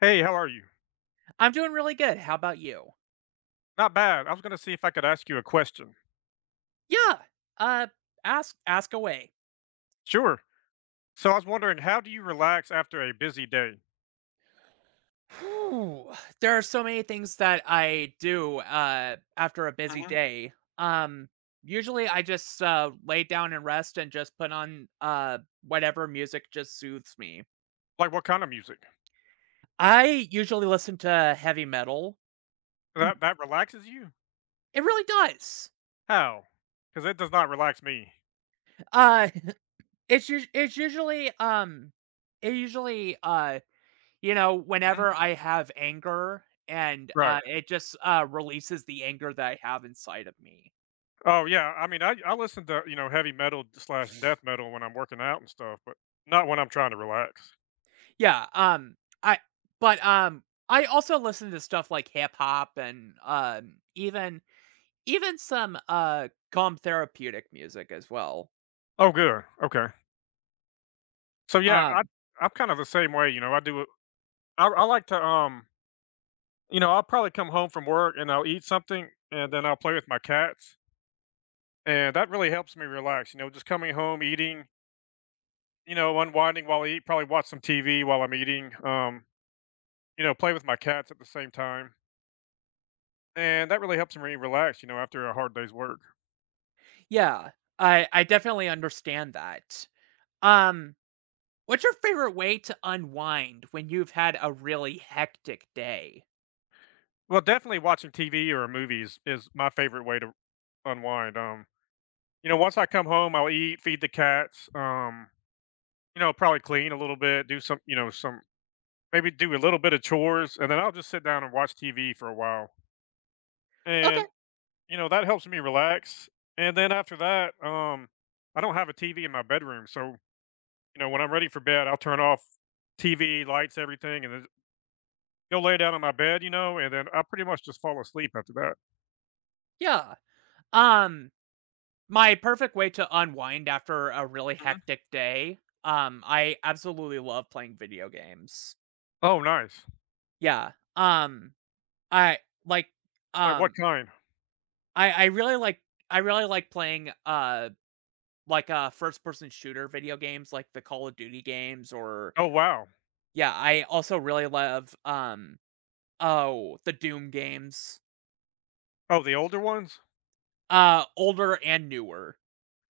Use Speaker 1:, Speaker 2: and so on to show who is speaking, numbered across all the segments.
Speaker 1: Hey, how are you?
Speaker 2: I'm doing really good. How about you?
Speaker 1: Not bad. I was gonna see if I could ask you a question.
Speaker 2: Yeah, uh, ask ask away.
Speaker 1: Sure. So I was wondering, how do you relax after a busy day?
Speaker 2: Whooh! There are so many things that I do, uh, after a busy
Speaker 1: Mhm.
Speaker 2: day. Um, usually I just, uh, lay down and rest and just put on, uh, whatever music just soothes me.
Speaker 1: Like, what kinda music?
Speaker 2: I usually listen to heavy metal.
Speaker 1: That that relaxes you?
Speaker 2: It really does.
Speaker 1: How? 'Cause it does not relax me.
Speaker 2: Uh, it's usu it's usually, um, it usually, uh, you know,
Speaker 1: Mhm.
Speaker 2: whenever I have anger and,
Speaker 1: Right.
Speaker 2: uh, it just, uh, releases the anger that I have inside of me.
Speaker 1: Oh, yeah. I mean, I d I listen to, you know, heavy metal, d slash death metal when I'm working out and stuff, but not when I'm trying to relax.
Speaker 2: Yeah, um, I but, um, I also listen to stuff like hip-hop and, um, even, even some, uh, calm therapeutic music as well.
Speaker 1: Oh, good, okay. So, yeah, I
Speaker 2: Um
Speaker 1: I'm kind of the same way, you know. I do a I I like to, um you know, I'll probably come home from work, and I'll eat something, and then I'll play with my cats. And that really helps me relax, you know, just coming home, eating you know, unwinding while I eat, probably watch some TV while I'm eating, um, you know, play with my cats at the same time. And that really helps me relax, you know, after a hard day's work.
Speaker 2: Yeah, I I definitely understand that. Um, what's your favorite way to unwind when you've had a really hectic day?
Speaker 1: Well, definitely watching TV or movies is my favorite way to unwind, um, you know, once I come home, I'll eat, feed the cats, um, you know, probably clean a little bit, do some you know, some maybe do a little bit of chores, and then I'll just sit down and watch TV for a while.
Speaker 2: Okay.
Speaker 1: And, you know, that helps me relax, and then after that, um, I don't have a TV in my bedroom, so, you know, when I'm ready for bed, I'll turn off TV, lights, everything, and then ju go lay down in my bed, you know, and then I pretty much just fall asleep after that.
Speaker 2: Yeah. Um, my perfect way to unwind after a really
Speaker 1: Mhm.
Speaker 2: hectic day, um, I absolutely love playing video games.
Speaker 1: Oh, nice.
Speaker 2: Yeah. Um, I like,
Speaker 1: Like, what
Speaker 2: um
Speaker 1: kind?
Speaker 2: I I really like, I really like playing, uh, like, uh, first-person shooter video games like the Call of Duty games or
Speaker 1: Oh, wow.
Speaker 2: Yeah, I also really love, um, oh, the Doom games.
Speaker 1: Oh, the older ones?
Speaker 2: Uh, older and newer.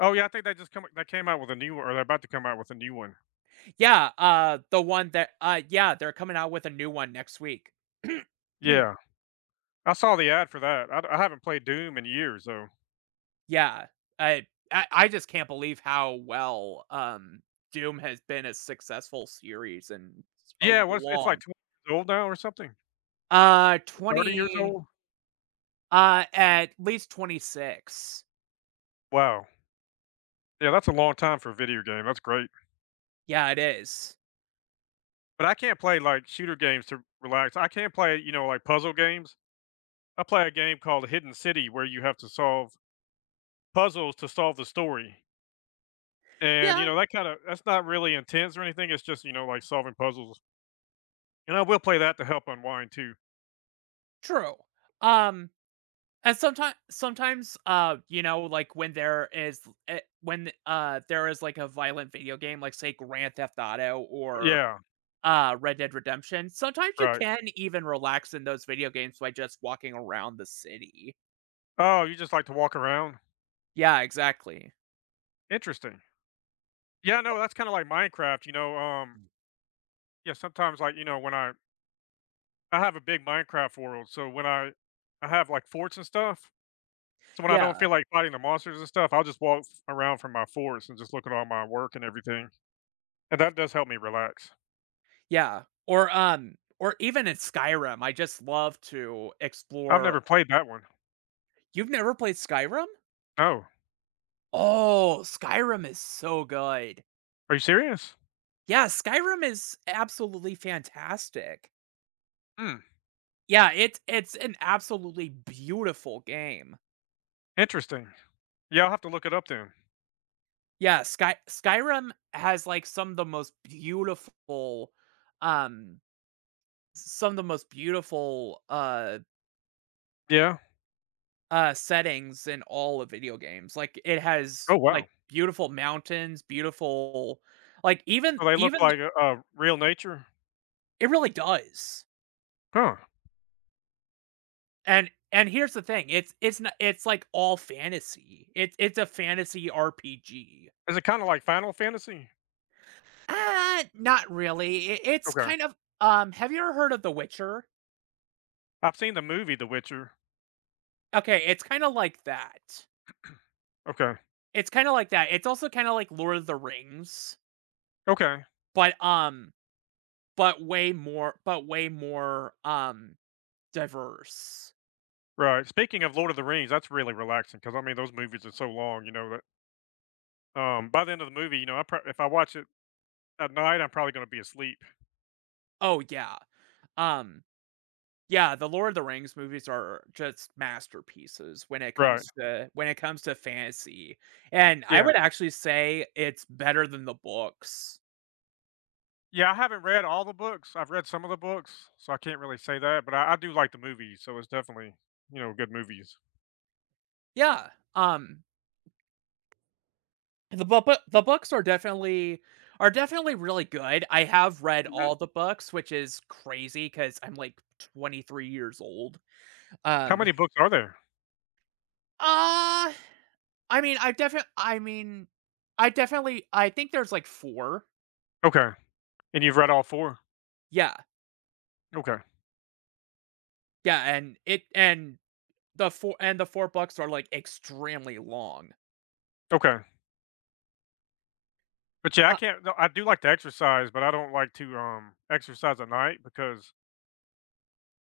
Speaker 1: Oh, yeah, I think they just come i they came out with a new o or they're about to come out with a new one.
Speaker 2: Yeah, uh, the one that uh, yeah, they're coming out with a new one next week.
Speaker 1: Yeah. I saw the ad for that I'd I haven't played Doom in years though.
Speaker 2: Yeah, I I I just can't believe how well, um, Doom has been a successful series and
Speaker 1: Yeah,
Speaker 2: so
Speaker 1: what it's like
Speaker 2: long.
Speaker 1: 20 old now or something.
Speaker 2: Uh,
Speaker 1: 30 years
Speaker 2: 20
Speaker 1: old?
Speaker 2: uh, at least 26.
Speaker 1: Wow. Yeah, that's a long time for a video game, that's great.
Speaker 2: Yeah, it is.
Speaker 1: But I can't play, like, shooter games to r relax, I can play, you know, like, puzzle games. I play a game called The Hidden City where you have to solve puzzles to solve the story. And, you
Speaker 2: Yeah.
Speaker 1: know, that kinda that's not really intense or anything, it's just, you know, like, solving puzzles. And I will play that to help unwind too.
Speaker 2: True, um, and someti sometimes, uh, you know, like when there is, l i uh, when, uh, there is like a violent video game, like say Grand Theft Auto or,
Speaker 1: Yeah.
Speaker 2: uh, Red Dead Redemption, sometimes you
Speaker 1: Right.
Speaker 2: can even relax in those video games by just walking around the city.
Speaker 1: Oh, you just like to walk around?
Speaker 2: Yeah, exactly.
Speaker 1: Interesting. Yeah, no, that's kinda like Minecraft, you know, um Yeah, sometimes, like, you know, when I I have a big Minecraft world, so when I I have, like, forts and stuff, so, when I don't
Speaker 2: Yeah.
Speaker 1: feel like fighting the monsters and stuff, I'll just walk f around from my forts and just look at all my work and everything, and that does help me relax.
Speaker 2: Yeah, or, um, or even in Skyrim, I just love to
Speaker 1: I've
Speaker 2: explore
Speaker 1: never played that one.
Speaker 2: You've never played Skyrim?
Speaker 1: Oh.
Speaker 2: Oh, Skyrim is so good.
Speaker 1: Are you serious?
Speaker 2: Yeah, Skyrim is absolutely fantastic.
Speaker 1: Mm.
Speaker 2: Yeah, it's it's an absolutely beautiful game.
Speaker 1: Interesting. Yeah, I'll have to look it up then.
Speaker 2: Yeah, Sky Skyrim has like some the most beautiful, um, some of the most beautiful, uh
Speaker 1: Yeah.
Speaker 2: uh, settings in all of video games, like, it
Speaker 1: Oh,
Speaker 2: has,
Speaker 1: wow.
Speaker 2: like, beautiful mountains, beautiful like even,
Speaker 1: So they look
Speaker 2: even
Speaker 1: like
Speaker 2: th
Speaker 1: a, uh, real nature?
Speaker 2: It really does.
Speaker 1: Huh.
Speaker 2: And and here's the thing, it's it's n it's, like, all fantasy, it's it's a fantasy RPG.
Speaker 1: Is it kinda like Final Fantasy?
Speaker 2: Uh, not really, it it's
Speaker 1: Okay.
Speaker 2: kind of, um have you ever heard of "The Witcher"?
Speaker 1: I've seen the movie The Witcher.
Speaker 2: Okay, it's kinda like that.
Speaker 1: Okay.
Speaker 2: It's kinda like that. It's also kinda, like, Lord of the Rings.
Speaker 1: Okay.
Speaker 2: But, um, but way more but way more, um, diverse.
Speaker 1: Right, speaking of, Lord of the Rings, that's really relaxing 'cause, I mean, those movies are so long, you know, that um, by the end of the movie, you know, I pr if I watch it at night, I'm probably gonna be asleep.
Speaker 2: Oh, yeah. Um yeah, the Lord of the Rings movies are just masterpieces when it
Speaker 1: Right.
Speaker 2: comes to when it comes to fantasy, and I
Speaker 1: Yeah.
Speaker 2: would actually say it's better than the books.
Speaker 1: Yeah, I haven't read all the books. I've read some of the books, so I can't really say that, but I I do like the movies, so it's definitely, you know, good movies.
Speaker 2: Yeah, um ...the boo boo the books are definitely are definitely really good, I have read
Speaker 1: Mhm.
Speaker 2: all the books, which is crazy 'cause I'm, like, 23 years old.
Speaker 1: How
Speaker 2: Um
Speaker 1: many books are there?
Speaker 2: Uh, I mean, I def I mean, I definitely I think there's, like, 4.
Speaker 1: Okay, and you've read all 4.
Speaker 2: Yeah.
Speaker 1: Okay.
Speaker 2: Yeah, and it and the fou and the 4 books are, like, extremely long.
Speaker 1: Okay. But yeah, I
Speaker 2: A
Speaker 1: can't no, I do like to exercise, but I don't like to, um, exercise at night because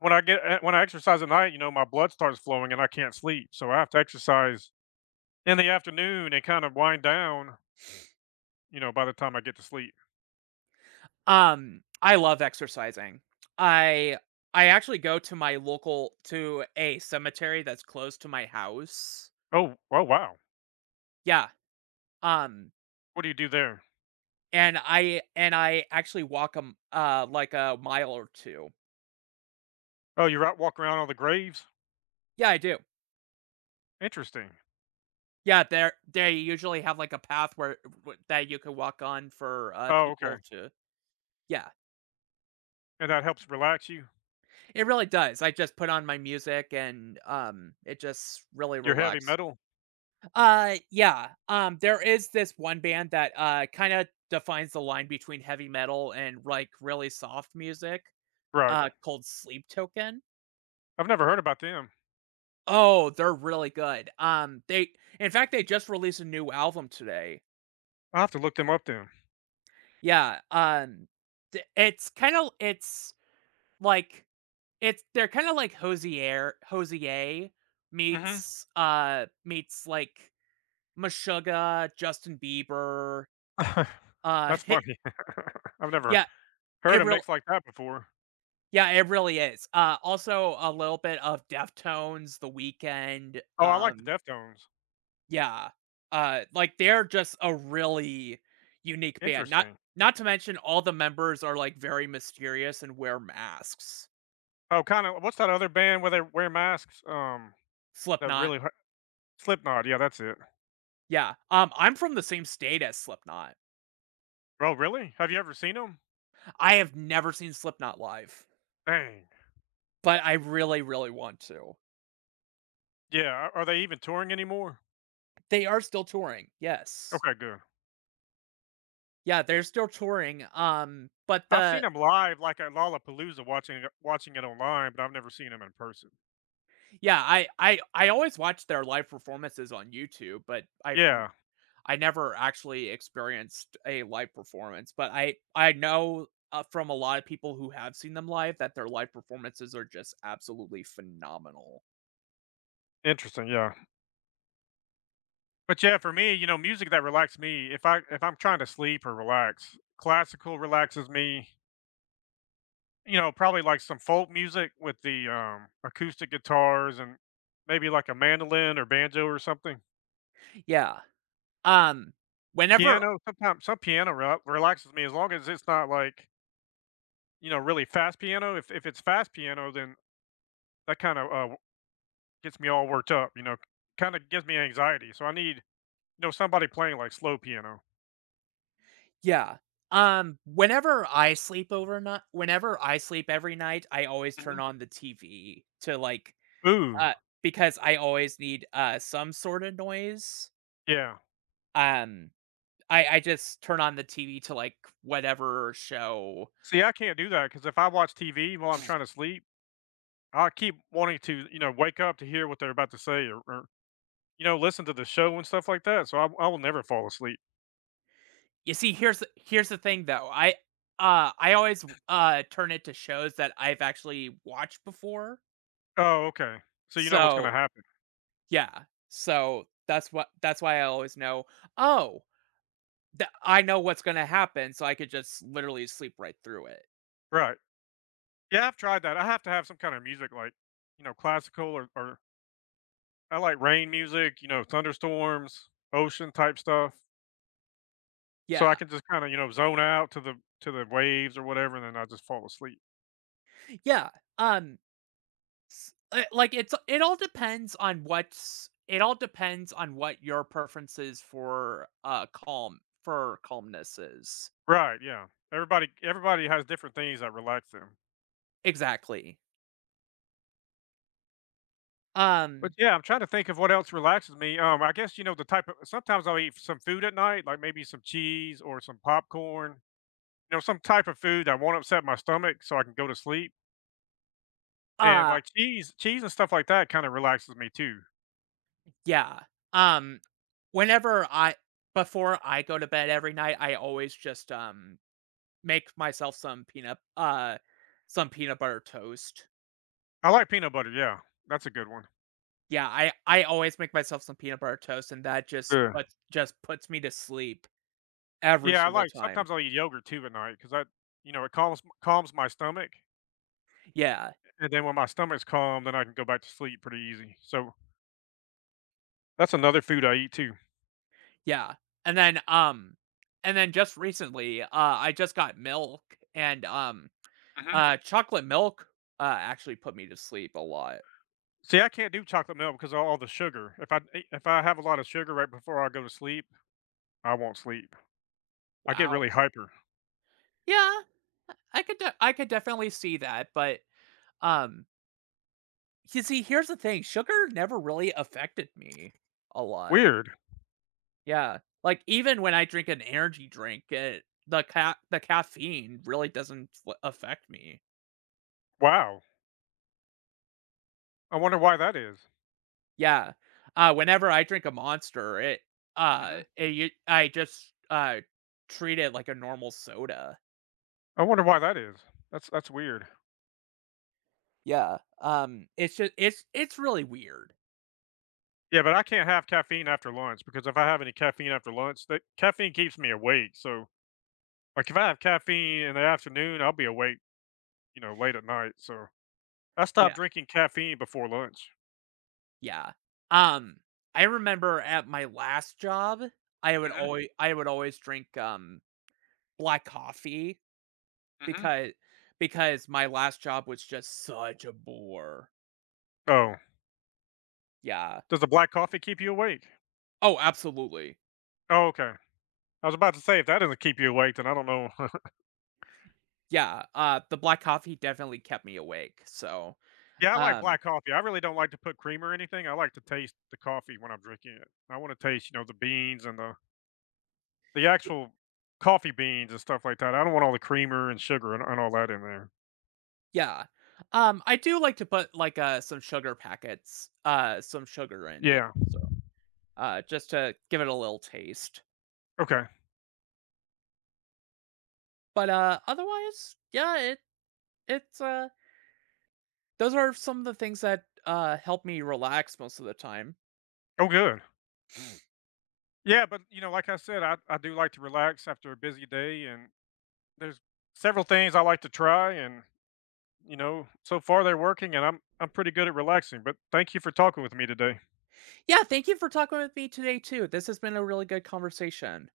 Speaker 1: When I get uh, when I exercise at night, you know, my blood starts flowing and I can't sleep, so, I have to exercise in the afternoon and kind of wind down you know, by the time I get to sleep.
Speaker 2: Um, I love exercising. I I actually go to my local to a cemetery that's close to my house.
Speaker 1: Oh, oh, wow.
Speaker 2: Yeah, um
Speaker 1: What do you do there?
Speaker 2: And I and I actually walk, um, m uh, like a mile or 2.
Speaker 1: Oh, you're out walk around all the graves?
Speaker 2: Yeah, I do.
Speaker 1: Interesting.
Speaker 2: Yeah, they're they usually have, like, a path where w that you can walk on for, uh,
Speaker 1: Oh, okay.
Speaker 2: people to yeah.
Speaker 1: And that helps relax you?
Speaker 2: It really does. I just put on my music and, um, it just really
Speaker 1: Your heavy
Speaker 2: relax
Speaker 1: metal?
Speaker 2: Uh, yeah. Um, there is this one band that, uh, kinda defines the line between heavy metal and, like, really soft music,
Speaker 1: Right.
Speaker 2: uh, called Sleep Token.
Speaker 1: I've never heard about them.
Speaker 2: Oh, they're really good. Um, they in fact, they just released a new album today.
Speaker 1: I'll have to look them up, then.
Speaker 2: Yeah, um, d it's kinda, l it's like, it's they're kinda like Hozier Hozier
Speaker 1: Mhm.
Speaker 2: meets, uh, meets, like, Meshuggah, Justin Bieber, uh,
Speaker 1: That's
Speaker 2: heh
Speaker 1: funny. I've never
Speaker 2: Yeah,
Speaker 1: heard
Speaker 2: it
Speaker 1: a
Speaker 2: real
Speaker 1: mix like that before.
Speaker 2: yeah, it really is. Uh, also a little bit of Deftones, The Weeknd,
Speaker 1: Oh, I like the
Speaker 2: um
Speaker 1: Deftones.
Speaker 2: Yeah, uh, like, they're just a really unique band. Not
Speaker 1: Interesting.
Speaker 2: not to mention all the members are, like, very mysterious and wear masks.
Speaker 1: Oh, kinda what's that other band where they wear masks, um, that
Speaker 2: Slipknot.
Speaker 1: really h Slipknot, yeah, that's it.
Speaker 2: Yeah, um, I'm from the same state as Slipknot.
Speaker 1: Oh, really? Have you ever seen 'em?
Speaker 2: I have never seen Slipknot live.
Speaker 1: Dang.
Speaker 2: But, I really, really want to.
Speaker 1: Yeah. Are are they even touring anymore?
Speaker 2: They are still touring, yes.
Speaker 1: Okay, good.
Speaker 2: Yeah, they're still touring, um, but
Speaker 1: I've
Speaker 2: the
Speaker 1: seen 'em live, like, at Lollapalooza, watching it watching it online, but I've never seen 'em in person.
Speaker 2: Yeah, I I I always watch their live performances on YouTube, but I've n
Speaker 1: Yeah.
Speaker 2: I never actually experienced a live performance, but I I know, uh, from a lotta people who have seen them live that their live performances are just absolutely phenomenal.
Speaker 1: Interesting, yeah. But yeah, for me, you know, music that relaxes me, if I if I'm trying to sleep or relax, classical relaxes me. You know, probably, like, some folk music with the, um, acoustic guitars and maybe, like, a mandolin or banjo or something.
Speaker 2: Yeah. Um, whenever
Speaker 1: Piano, sometimes some piano re relaxes me, as long as it's not, like you know, really fast piano. If if it's fast piano, then that kinda, uh, w gets me all worked up, you know. Ki kinda gives me anxiety. So I need, you know, somebody playing, like, slow piano.
Speaker 2: Yeah. Um, whenever I sleep over ni whenever I sleep every night, I always turn
Speaker 1: Mhm.
Speaker 2: on the TV to, like,
Speaker 1: Ooh.
Speaker 2: uh, because I always need, uh, some sorta noise.
Speaker 1: Yeah.
Speaker 2: Um, I I just turn on the TV to, like, whatever show.
Speaker 1: See, I can't do that, 'cause if I watch TV while I'm trying to sleep, I keep wanting to, you know, wake up to hear what they're about to say or or, you know, listen to the show and stuff like that. So, I w I will never fall asleep.
Speaker 2: You see, here's the here's the thing, though. I, uh, I always, uh, turn it to shows that I've actually watched before.
Speaker 1: Oh, okay. So you know what's gonna
Speaker 2: So
Speaker 1: happen?
Speaker 2: yeah, so, that's what that's why I always know, oh the I know what's gonna happen so I could just literally sleep right through it.
Speaker 1: Right. Yeah, I've tried that. I have to have some kinda music, like, you know, classical or or I like rain music, you know, thunderstorms, ocean type stuff so I
Speaker 2: Yeah.
Speaker 1: can, just, kinda, you know, zone out to the to the waves or whatever, and then I'll just fall asleep.
Speaker 2: Yeah, um s uh, like it's, uh it all depends on what's it all depends on what your preference is for, uh, calm for calmness is.
Speaker 1: Right, yeah. Everybody everybody has different things that relax them.
Speaker 2: Exactly.
Speaker 1: But
Speaker 2: Um
Speaker 1: yeah, I'm trying to think of what else relaxes me. Um, I guess, you know, the type o sometimes I'll eat some food at night, like, maybe some cheese or some popcorn, you know, some type of food that won't upset my stomach so I can go to sleep and,
Speaker 2: Uh
Speaker 1: like, cheese cheese and stuff like that, kinda, relaxes me, too.
Speaker 2: Yeah. Um, whenever I before I go to bed every night, I always just, um, make myself some peanut, uh some peanut butter toast.
Speaker 1: I like peanut butter, yeah. That's a good one.
Speaker 2: Yeah, I I always make myself some peanut butter toast and that just
Speaker 1: Yeah.
Speaker 2: put just puts me to sleep every
Speaker 1: Yeah, I
Speaker 2: single
Speaker 1: like
Speaker 2: time.
Speaker 1: sometimes I'll eat yogurt too at night 'cause I you know, it calms calms my stomach.
Speaker 2: Yeah.
Speaker 1: And then when my stomach's calm, then I can go back to sleep pretty easy, so That's another food I eat too.
Speaker 2: Yeah, and then, um and then just recently, uh, I just got milk and, um,
Speaker 1: Mhm.
Speaker 2: uh, chocolate milk, uh, actually put me to sleep a lot.
Speaker 1: See, I can't do chocolate milk 'cause of a all the sugar, if I e if I have a lot of sugar right before I go to sleep, I won't sleep. I get
Speaker 2: Wow.
Speaker 1: really hyper.
Speaker 2: Yeah, I I could de I could definitely see that, but, um you see, here's the thing, sugar never really affected me a lot.
Speaker 1: Weird.
Speaker 2: Yeah. Like, even when I drink an energy drink, it the ca the caffeine really doesn't li affect me.
Speaker 1: Wow. I wonder why that is.
Speaker 2: Yeah. Uh, whenever I drink a Monster it, uh,
Speaker 1: Mhm.
Speaker 2: it, you I just, uh, treat it like a normal soda.
Speaker 1: I wonder why that is. That's that's weird.
Speaker 2: Yeah. Um, it's just, it's it's really weird.
Speaker 1: Yeah, but I can't have caffeine after lunch because if I have any caffeine after lunch, the caffeine keeps me awake. So, like, if I have caffeine in the afternoon, I'll be awake, you know, late at night. So I've stop
Speaker 2: Yeah.
Speaker 1: drinking caffeine before lunch.
Speaker 2: Yeah. Um, I remember at my last job, I would
Speaker 1: Mhm.
Speaker 2: alway I would always drink, um, black coffee,
Speaker 1: Mhm.
Speaker 2: becau because my last job was just such a bore.
Speaker 1: Oh.
Speaker 2: Yeah.
Speaker 1: Does the black coffee keep you awake?
Speaker 2: Oh, absolutely.
Speaker 1: Oh, okay. I was about to say, if that doesn't keep you awake, then I don't know.
Speaker 2: Yeah, uh, the black coffee definitely kept me awake, so,
Speaker 1: Yeah, I like
Speaker 2: um
Speaker 1: black coffee. I really don't like to put cream or anything. I like to taste the coffee when I'm drinking it. I wanna taste, you know, the beans and the the actual coffee beans and stuff like that. I don't want all the creamer and sugar and and all that in there.
Speaker 2: Yeah. Um, I do like to put, like, uh, some sugar packets, uh, some sugar in it,
Speaker 1: Yeah.
Speaker 2: so, uh, just to give it a little taste.
Speaker 1: Okay.
Speaker 2: But, uh, otherwise, yeah, it it's, uh Those are some of the things that, uh, help me relax most of the time.
Speaker 1: Oh, good. Yeah, but you know, like I said, I I do like to relax after a busy day, and there's several things I like to try, and, you know, so far they're working and I'm I'm pretty good at relaxing but thank you for talking with me today.
Speaker 2: Yeah, thank you for talking with me today too. This has been a really good conversation.